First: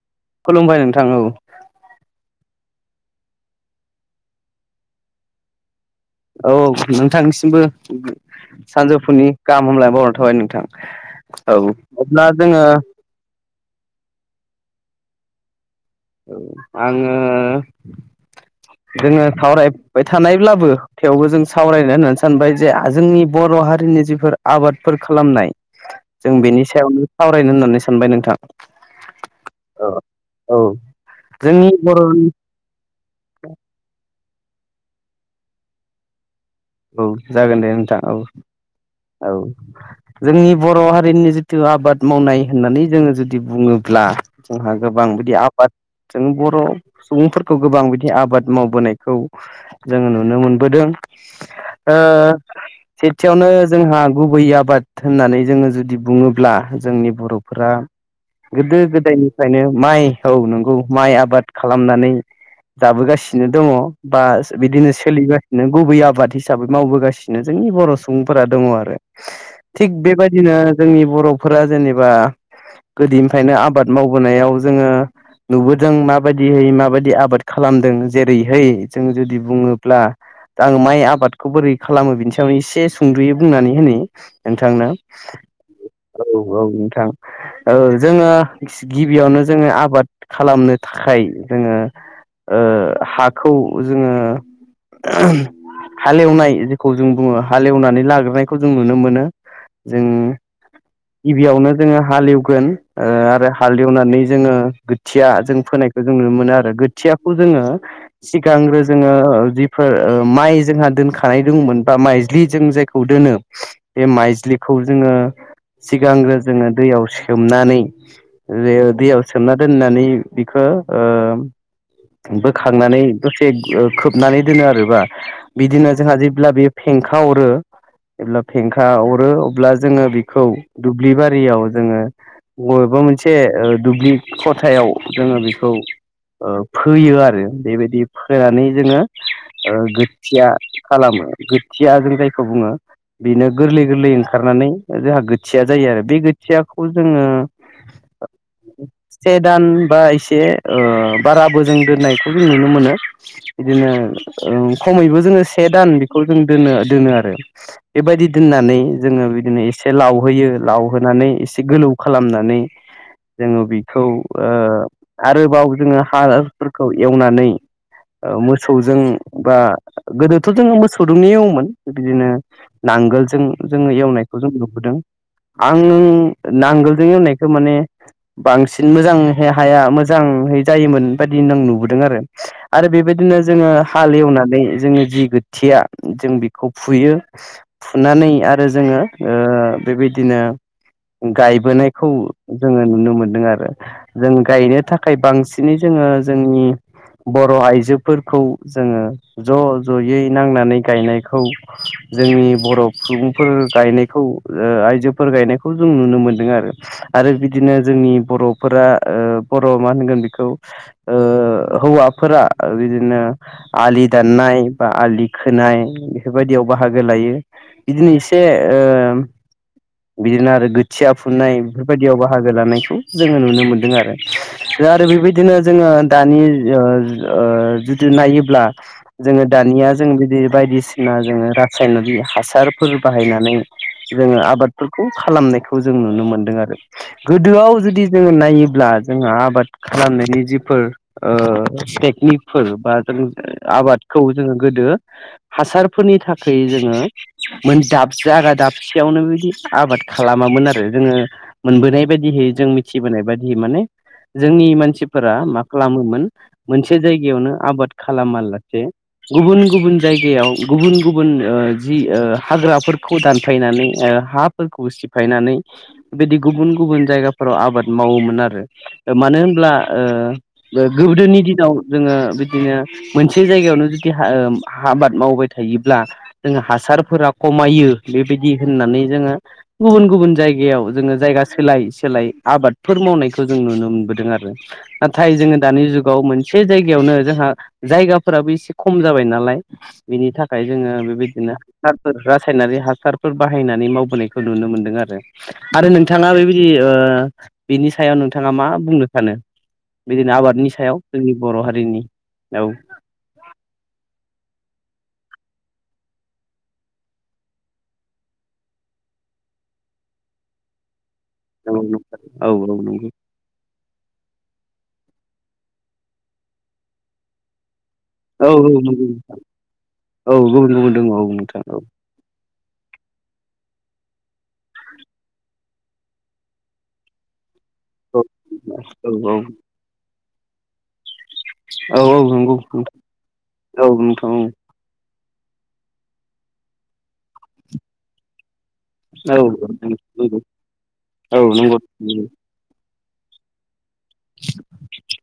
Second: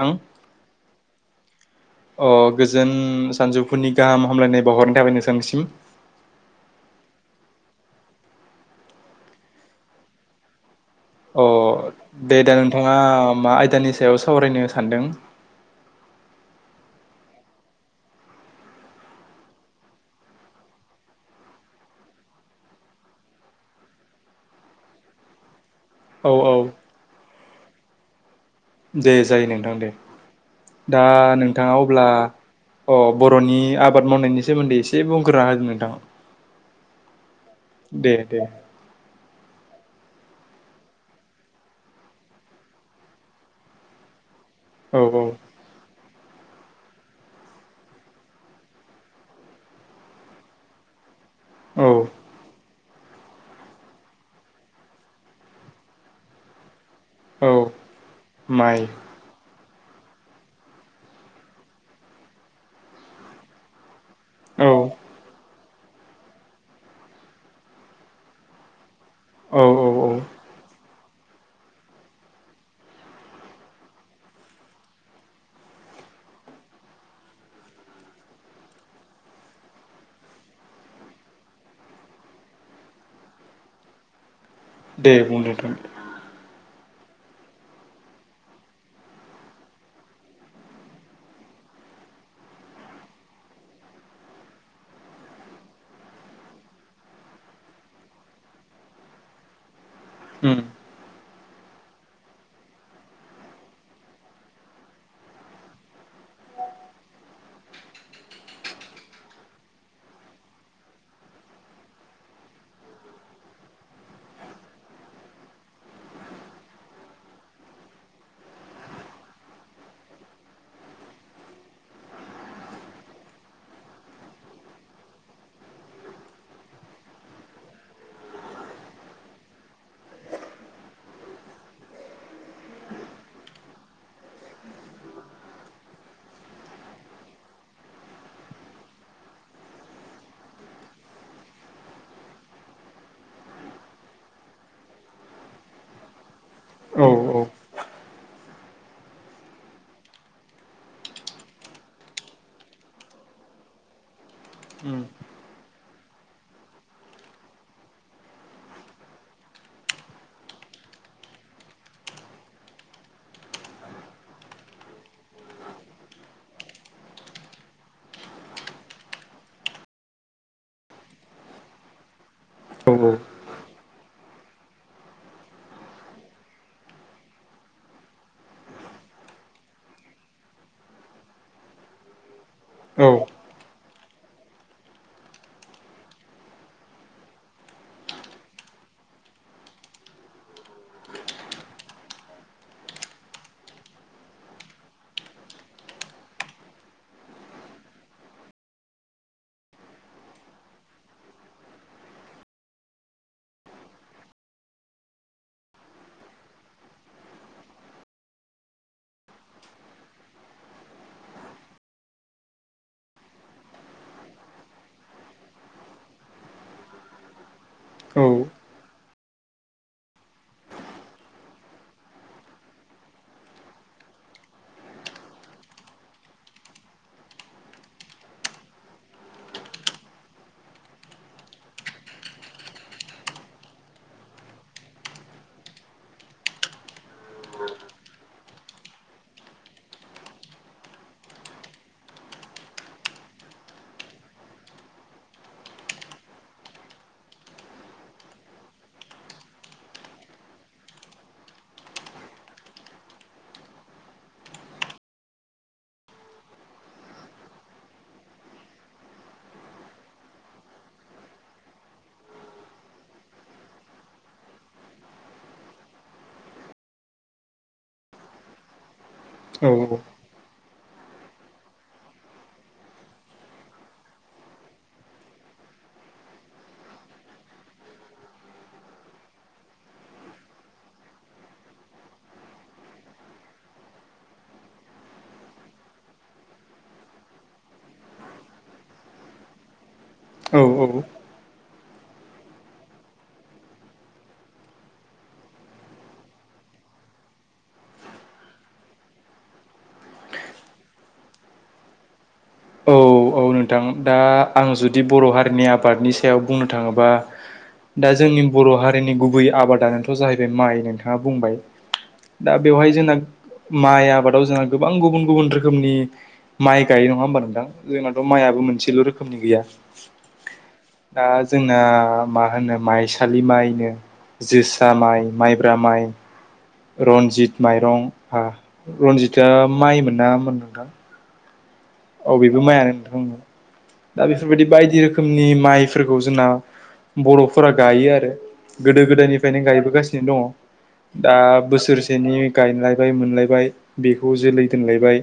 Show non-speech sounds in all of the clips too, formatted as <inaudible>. थां खुलुमबाय नोंथां औ अ गोजोन सानजौफुनि गाहाम हामलायनाय बावहरनाय थाबाय नोंसांनिसिम। औ नोंथांनिसिमबो सानजौफुनि गाहाम हामलाय बावनाय थाबाय नोंथां। अ औ अब्ला दे दा जोङो नोंथाङा मा आयदानि सायाव सावरायनो सानदों? औ आङो जोङो सावरायबाय थानायब्लाबो थेवबो जों सावरायनो होननानै सानबाय जे जोंनि बर' बर' हारिनि जिफोर आबादफोर खालामनाय । औ जों औ बेनि सायावनो सावरायनो होननानै सानबाय नोंथां। दे जायो नोंथां दे। औ औ दा जोंनि नोंथाङा अब्ला बर'नि अ बर'नि आबाद मावनायनि सोमोन्दै इसे बुंगोरा होदो नोंथां। औ जागोन दे नोंथां औ औ। जोंनि बर' हारिनि जिथु आबाद मावनाय होननानै जोङो जुदि बुङोब्ला जोंहा औ गोबां औ बिदि आबाद जों बर' सुबुंफोरखौ गोबां बिदि आबाद मावबोनायखौ जोङो नुनो मोनबोदों। ओ औ सेथियावनो जोंहा गुबै आबाद होननानै जोङो जुदि बुङोब्ला जोंनि औ बर'फोरा गोदो माइ गोदायनिफ्रायनो माइ औ नंगौ माइ आबाद खालामनानै जाबोगासिनो दङ। बाश औ बिदिनो सोलिगासिनो गुबै आबाद हिसाबै मावबोगासिनो जोंनि बर' सुबुंफोरा दङ आरो औ औ थिग औ बेबायदिनो जोंनि बर'फोरा जेनेबा गोदैनिफ्रायनो आबाद मावबोनायाव जोङो नुबोदों माबायदिहै माबायदि आबाद खालामदों जेरैहै जों जुदि बुङोब्ला आं माइ आबादखौ बोरै खालामो बिनि सायाव एसे सुंद'यो बुंनानै होनि नोंथांनो दे बुं नोंथां औ औ नोंथां। ओ जोङो गिबियावनो जोङो आबाद खालामनो थाखाय जोङो ओ हाखौ जोङो <unintelligible> हालेवनाय जेखौ जों बुङो हालेवनानै लाग्रोनायखौ जों नुनो मोनो। जोंङो उम गिबियावनो जोङो हालेवगोन ओ आरो हालेवनानै जोङो खोथिया जों फोनायखौ जों नुनो मोनो आरो गोथियाखौ जोङो सिगांग्रो जोङो ओ जिफोर ओ माइ जोंहा दोनखानाय दंमोन बा माइज्लि जों जायखौ दोनो बे माइज्लिखौ जोङो सिगांग्रो जोङो दैयाव सोमनानै ओ दैयाव सोमना दोननानै बिखौ ओ बोखांनानै दसे ओ खोबनानै दोनो आरोबा बिदिनो जोंहा जेब्ला बेयो फेंखा अरो एब्ला फेंखा अरो अब्ला जोङो बेखौ दुब्लि बारियाव जोङो बबेबा मोनसे ओ दुब्लि खथायाव जोङो बेखौ ओ फोयो आरो बेबायदि फोनानै जोङो ओ गो थिया खालामो गोथियाजों जायखौ बुङो । बिनो गोरलै गोरलै ओंखारनानै जोंहा गोथिया जायो आरो बे थियाखौ औ जोङो औ से दान बा इसे ओ बाराबोजों दोननायखौ जों नुनो मोनो। बिदिनो ओ उम खमैबो जोङो से दान बेखौ जों दोनो दोनो आरो बेबायदि दोननानै जोङो बिदिनो एसे एसे लावहोयो लावहोनानै एसे गोलौ खालामनानै जोङो बेखौ ओ आरोबाव जोङो हाफोरखौ एवनानै मोसौजों बा गोदोथ जोङो मोसौ दोंनो एवोमोन बिदिनो औ नांगोलजों जोङो एवनायखौ जों नुबोदों आं नांगोलजों एवनायखौ माने बांसिन मोजांहै हाया मोजां जायोमोन बायदि आं नुबोदों आरो आरो औ बेबायदिनो जोङो हालेवनानै जोङो जि गोथिया जों बेखौ फुयो फुनानै आरो जोङो ओ बेबायदिनो गायबोनायखौ जोङो नुनो मोनदों आरो जों गायनो थाखाय बांसिनै जों ङो जोंनि बरआइजोफोरखौ जोङो ज ज यै नांनानै गायनायखौ जोंनि बर सुबुंफोर गायनायखौ ओ आयजोफोर गायनायखौ जों नुनो मोनदों आरो आरो बिदिनो जोंनि बरफोरा ओ बर मा होनगोन बिखौ ओ हौवाफोरा बिदिनो आलि दाननाय बा आलि खोनाय बेफोरबायदियाव बाहागो लायो बिदिनो इसे ओ बिदिनो आरो गोथिया फुनाय बेफोरबायदियाव बाहागो लानायखौ जोङो नुनो मोनदों आरो दा आरो बेबायदिनो जोङो दानि जुदि नायोब्ला जोङो दानिया दा जों बिदि बायदिसिना जों रासायनारि हासारफोर बाहायनानै जोङो आबाद फोरखौ खालामनायखौ जों नुनो मोनदों आरो गोदोआव जुदि जोङो नायोब्ला जोंहा आबाद खालामनायनि जिफोर टेकनिकफोर बा जों आबादखौ जोङो गो ङो हासारफोरनि थाखाय जोङो मोन दाब जागा दाबसेयावनो बिदि आबाद खालामामोन आरो जोङो मोनबोनाय बायदिहै जों मिथिबोनाय बायदियै माने जोंनि मानसिफोरा मा खालामोमोन मोनसे जायगायावनो आबाद खालामालासे गुबुन गुबुन जायगायाव गुबुन गुबुन ओ जि ओ हाग्राफोरखौ दानफायनानै ओ हा फोरखौ सिफायनानै बिदि गुबुन गुबुन जायगाफोराव आबाद मावोमोन आरो मानो होनब्ला औ ओ गोदोनि दिनाव जोङो बिदिनो मोनसे जायगायावनो जुदि ओ आबाद मावबाय थायो योब्ला जोङो हासारफोरा खमायो बेबायदि होननानै जोङो गुबुन गुबुन जायगायाव जोङो जायगा सोलाय सोलाय आबादफोर मावनायखौ जों नुनो मोनबोदों आरो नाथाय जोङो दानि जुगाव मोनसे जायगायावनो जोंहा जायगाफोराबो एसे खम जाबाय नालाय लाय बिनि औ थाखाय जोङो औ बेबायदिनो हासारफोर रासायनारि हासारफोर बाहायनानै मावबोनायखौ खौ नुनो मोनदों आरो आरो नोंथाङा बेबायदि बिनि सायाव नोंथाङा मा बुंनो सानो बिदिनो आबादनि सायाव जोंनि बर हारिनि औ औ औ नोंथां दा आं जुदि बर हारिनि आबादनि सायाव बुंनो थाङोबा दा जोंनि बर हारिनि गुबै आबादानोथ जाहैबाय माइ नोंथां आ बुंबाय औ नंगौ औ दा बेवहाय नंगौ जोंना माइ आबादाव जोंहा गोबां गुबुन गुबुन रोखोमनि माइ गायो नङा होमबा नोंथां जोंनाथ माइआ मोनसेल रोखोमनि गैया औ गुबुन गुबुन दङ औ दा नोंथां औ जोंना मा होनो माइसालि माइनो जोसा माइ माइब्रा माइ रनजित माइरं औ औ रनजितआ माइ मोन ना मोनदा नोंथां औ बेबो माइयानो नोंथां औ दा नोंथां बेफोरबायदि बायदि रोखोम रोखोमनि माइफोरखौ जोंना बरफोरा गायो आरो गोदो औ गोदायनिफ्रायनो नंगौ औ गायबोगासिनो नंगौ दङ दा औ बोसोरसेनि गायनाय लायबाय मोनलायबाय बेखौ जोलै दोनलायबाय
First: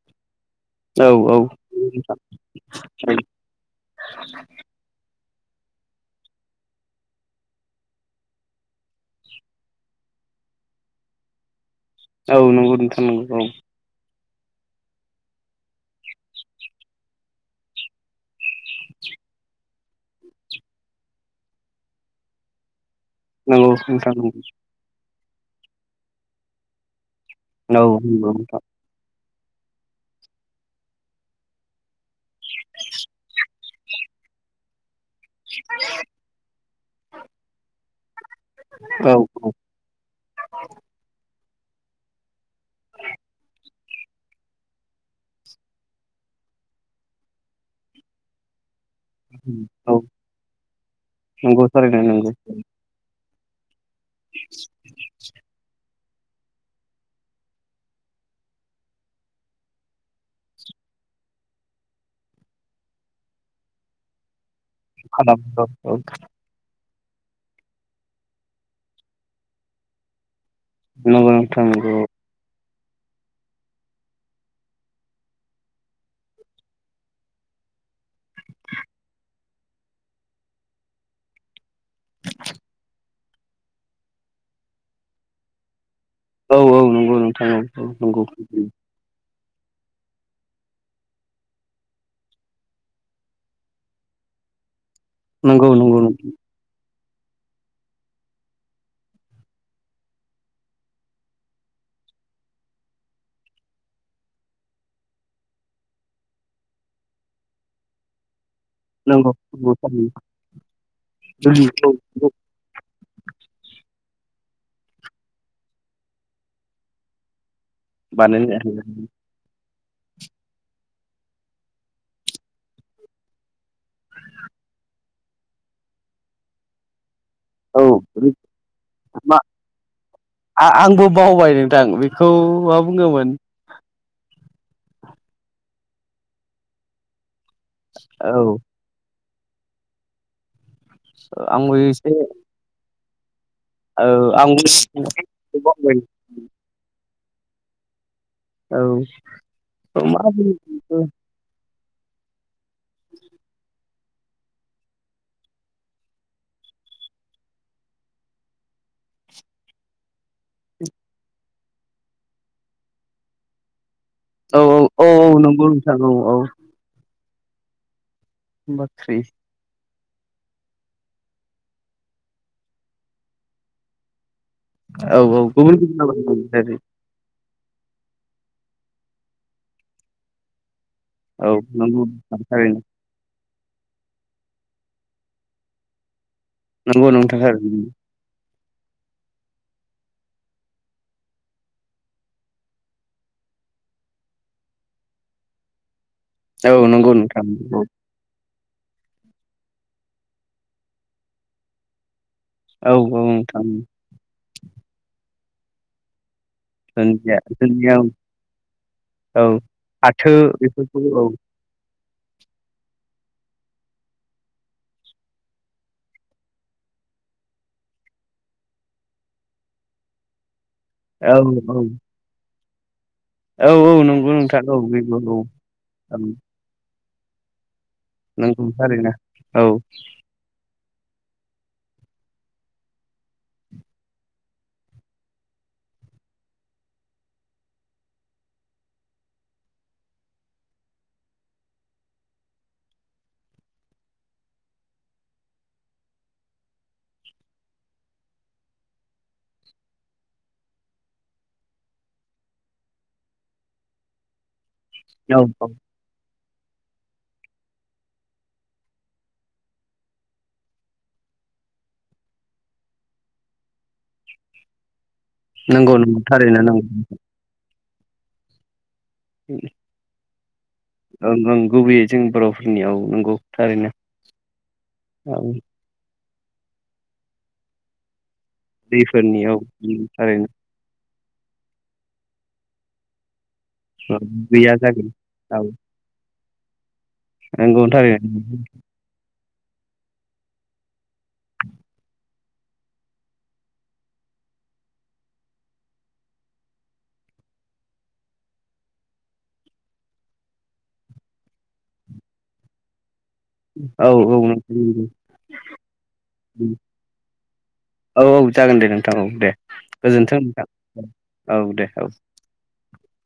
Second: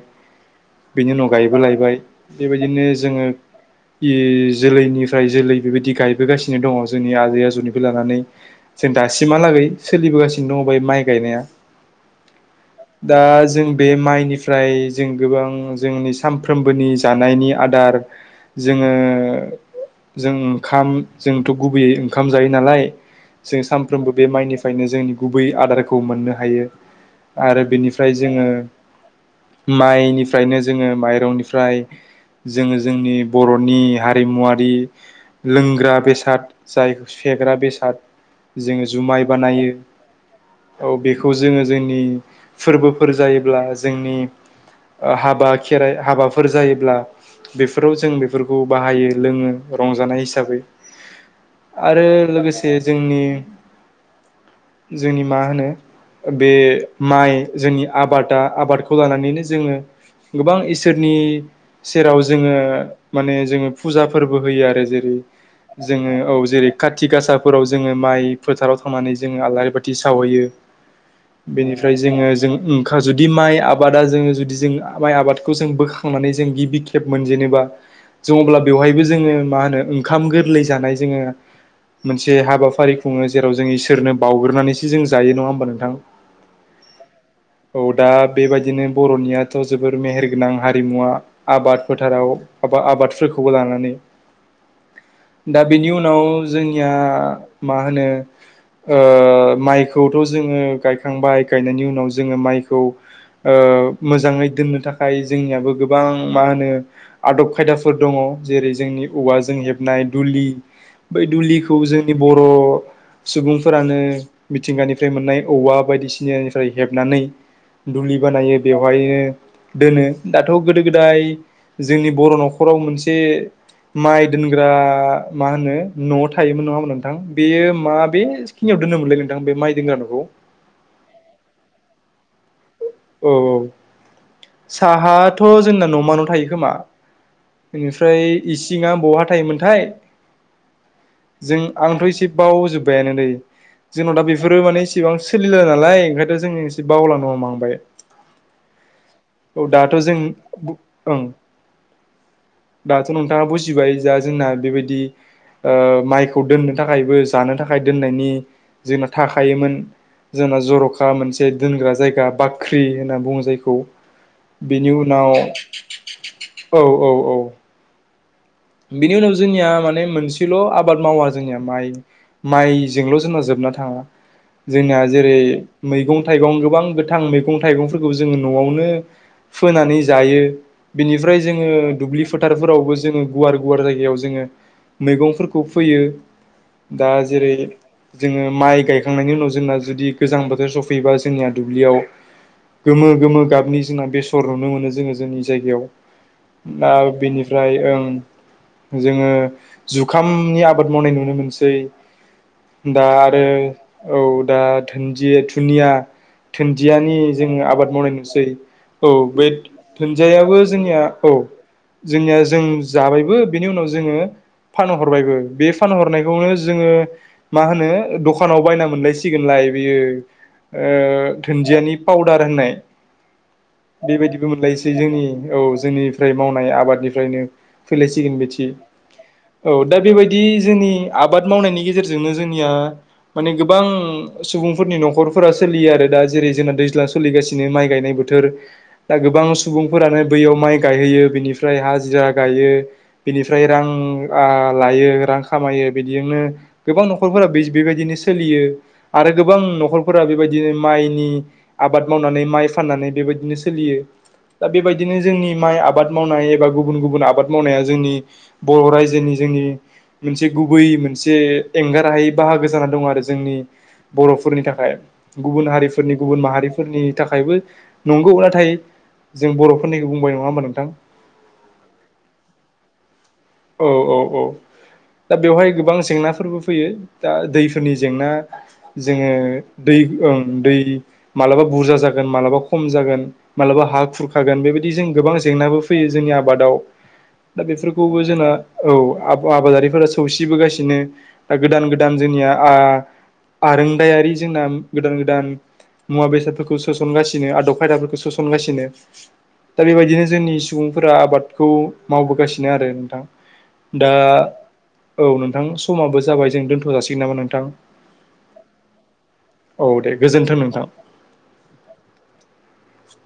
बेनि उन गायबोलायबाय बेबायदिनो जोङो इ जोलैनिफ्राय जोलै बेबायदि गायबोगासिनो दङ जोंनि आजै आजौनिबो लानानै जों दासिमहालागै सोलिबोगासिन थिं दं बे माइ गायनाया औ नंगौ नोंथां दा नंगौ औ जों बे माइनि फ्राय जों गोबां जोंनि सानफ्रोमबोनि जानायनि आदार जोङो जों ओंखाम जोंथ' गुबैयै ओंखाम जायो नालाय जों नंगौ नोंथां सानफ्रोमबो बे नंगौ माइनिफ्रायनो जोंनि गुबै आदारखौ मोननो हायो आरो औ बेनिफ्राय नंगौ जोङो नोंथां माइनिफ्रायनो जोङो माइ निफ्राय जोङो जोंनि बर'नि हारिमुवारि लोंग्रा बेसाद जाय फेग्रा बेसाद जोङो औ जुमाय औ बानायो औ बेखौ जोङो जोंनि फोरबोफोर जायोब्ला जोंनि हाबा खेराइ हाबाफोर जायोब्ला बेफोराव जों बेफोरखौ बाहायो लोङो औ रंजानाय हिसाबै नंगौ थारैनो आरो नंगौ लोगोसे जोंनि जोंनि मा होनो बे माइ जोंनि आबादा आबादखौ लानानैनो जोङो गोबां इ सोरनि सेराव जोङो माने जोङो फुजा फोरबो होयो आरो जेरै खालाम औ जोङो औ जेरै खााथि गासाफोराव जोङो माइ फोथाराव थांनानै जोङो आलारि बाथि सावहैयो नंगौ नोंथां नंगौ बेनिफ्राय औ जोङो जों ओंखा जुदि माइ आबादा जोङो जुदि जों माइ आबाद खौ जों बोखांनानै जों गिबि खेब मोनजेेननोबा जोङ अब्ला बेवहायबो जोङो मा होनो ओंखाम गोरलै जानाय जोङो मोनसे हाबाफारि खुङो जेराव जों इसोरनो बावग्रोनानैसो जों जायो नङा होमबा नोंथां? औ औ नंगौ नोंथां औ दा नंगौ बेबायदिनो बर'नियाथ' जोबोर मेहेर गोनां हारिमुवा आबाद फोथाराव आबादफोरखौबो लानानै दा बेनि नंगौ नंगौ उनाव जोंनिया मा होनो ओ माइखौथ' जोङो गायखांबाय गायनायनि उनाव जोङो माइखौ ओ मोजाङै दोननो थाखा <unintelligible> जोंनियाबो गोबां मा होनो आदब खायदाफोर दङ जेरै जोंनि नंगौ औवाजों हेबनाय दुलि बै दुलिखौ नंगौ जोंनि बर' सुबुंफोरानो मिथिंगानिफ्राय मोननाय औवा बायदिसिनानिफ्राय हेबनानै दुलि बानायो बानायनो बेवहायो दोनो दाथ' गोदो गोदाय जोंनि बर' न'खराव मोनसे माइ दोनग्रा मा होनो न' थायोमोन नङा होमबा नों थां बेयो औ मा बे सिखिनियाव दोनोमोनलै मा नोंथां बे माइ दग्रा न'खौ? औ मा औ बुंगौमोन साहाथ' जोंना न'मान' थायो खोमा औ बेनिफ्राय इसिङा बहा थायोमोनथाय जों आंबो आंथ' एसे एसेबाव जोब बायानो दै औ जोंनाव दा बेफोरो आंबो माने इसेबां सोलिला बावबाय नालाय ओंखायथ' जों एसे बावलानो हम लांबाय औ औ दाथ' जों मा बुङो औ ओं दाथ' नोंथाङा बुजिबाय जा जोंना बेबायदि ओ माइखौ दोननो थाखायबो जानो थाखाय दोननायनि जोंना थाखायोमोन। जोंना जर'खा मोनसे दोनग्रा जायगा बाख्रि होनना बुङो जायखौ औ बेनि औ उनाव नंगौ नोंथां औ औ औ औ बिनि बाख्रि उनाव जोंनिया माने मोनसेल' आबाद मावा जोंनिया माइ माइजोंल' जोंना जोबना थाङा जोंना औ जेरै औ गुबुन गुबुन आबाद मैगं मावो थाइगं गोबां गोथां मैगं थाइगंफोरखौ जोङो न'आवनो फोनानै जायो बिनिफ्राय औ जोङो नंगौ दुब्लि थारैनो फोथारफोरावबो जोङो गुवार-गुवार जायगायाव जोङो मैगंफोरखौ फोयो। नंगौ दा नोंथां जेरै थारैनो जोङो माइ गायखांनायनि उनाव जोंना जुदि गोजां बोथोर सौफैयोबा जोंनिया दुब्लियाव गोमो-गोमो गाबनि जोंना बेसर नुनो मोनो जोङो जोंनि जायगायाव। औ दा नंगौ नोंथां बिनिफ्राय औ ओं जोङो जुखामनि आबाद मावनाय नुनो मोनसै। औ दा औ आरो नोंथां औ दा धोन्जिया धुनिया दुन्दियानि दुन्दिया जोङो आबाद दुन्दिया औ मावनाय नुसै औ बे फाथो दुुन्दियाबो बेफोरखौ जोंनिया औ जोंनिया जों जाबायबो बेनि उनाव जोङो फानहरबायबो बे फानहरनायखौनो जोङो मा होनो दखानाव बायना मोनलायसिगोनलाय बेयो औ ओ औ धुन्दियानि पाउदार होननाय। औ औ नंगौ बेबायदिबो नोंथां औ मोनलायसै बेबो जोंनि औ ओं जोंनिफ्राय मावनाय आबादनिफ्राय निफ्रायनो फैलायसिगोन नंगौ बिथि थारैनो औ दा बेबायदि जोंनि आबाद मावनायनि गेजेरजोंनो जोंनिया माने गोबां सुबुंफोरनि न'खरफोरा सोलियो आरो दा जेरै जोंना दैज्लां सोलिगासिनो माइ गायनायबो बोथोर बा गोबां सुबुंफोरानो बैयाव माइ गायहैयो बेनिफ्राय हाजिरा गायो बिनिफ्राय रां आ लायो रां खामायो बिदिजोंनो गोबां न'खरफोरा फोरा बे बेबायदिनो सोलियो आरो गोबां न'खरफोरा बेबायदिनो माइनि आबाद मावनानै माइ फाननानै बेबायदिनो सोलियो दा बेबायदिनो जोंनि औ माइ आबाद मावनाय एबा गुबुन-गुबुन आब आबाद मावनाया जोंनि बर' रायजोनि जोंनि मोनसे गुबै मोनसे एंगार हायै बाहागो जाना दं आरो जोंनि बर'फोरनि थाखाय गुबुन नंगौ हारिफोरनि नंगौ गुबुन थारैनो माहारिफोरनि नंगौ थाखायबो नंगौ नाथाय जों बर'फोरनिखौ बुंबाय नङा होनबा नों ओं ओं गुबैयै जोंनि बर'फोरनियाव औ नंगौ औ थारैनो औ औ दा औ बेवहाय गोबां जेंना फोरबो फैयो दा दैफोरनि जेंना जोङो दैफोरनि औ दै ओं थारैनो दै मालाबा बुरजा जागोन मालाबा खम जागोन मालाबा हा औ खुरखागोन गैया बेबायदि जों जागोन गोबां जेंनाबो फैयो जोंनि आबादाव। दा नोंगौ बेफोरखौबो थारैनो। जोंना औ आब आबादारिफोरा सौसिबोगासिनो दा गोदान-गोदान जोंनिया आ आरोंदायारि जोंना गोदान-गोदान मुवा बेसादफोरखौ सोसनगासिनो आदब खायदाफोरखौ सोसनगासिनो । दा बेबायदिनो जोंनि सुबुंफोरा आबादखौ मावबोगासिनो आरो। औ दा औ नोंथां नंगौ औ नोंथां समाबो जाबाय जों दोनथ' जाासिगोन नामा नोंथां? औ औ जागोन दे नोंथां औ दे औ दे गोजोनथों गोजोन्थों नोंथां औ औ दे औ। <inaudible>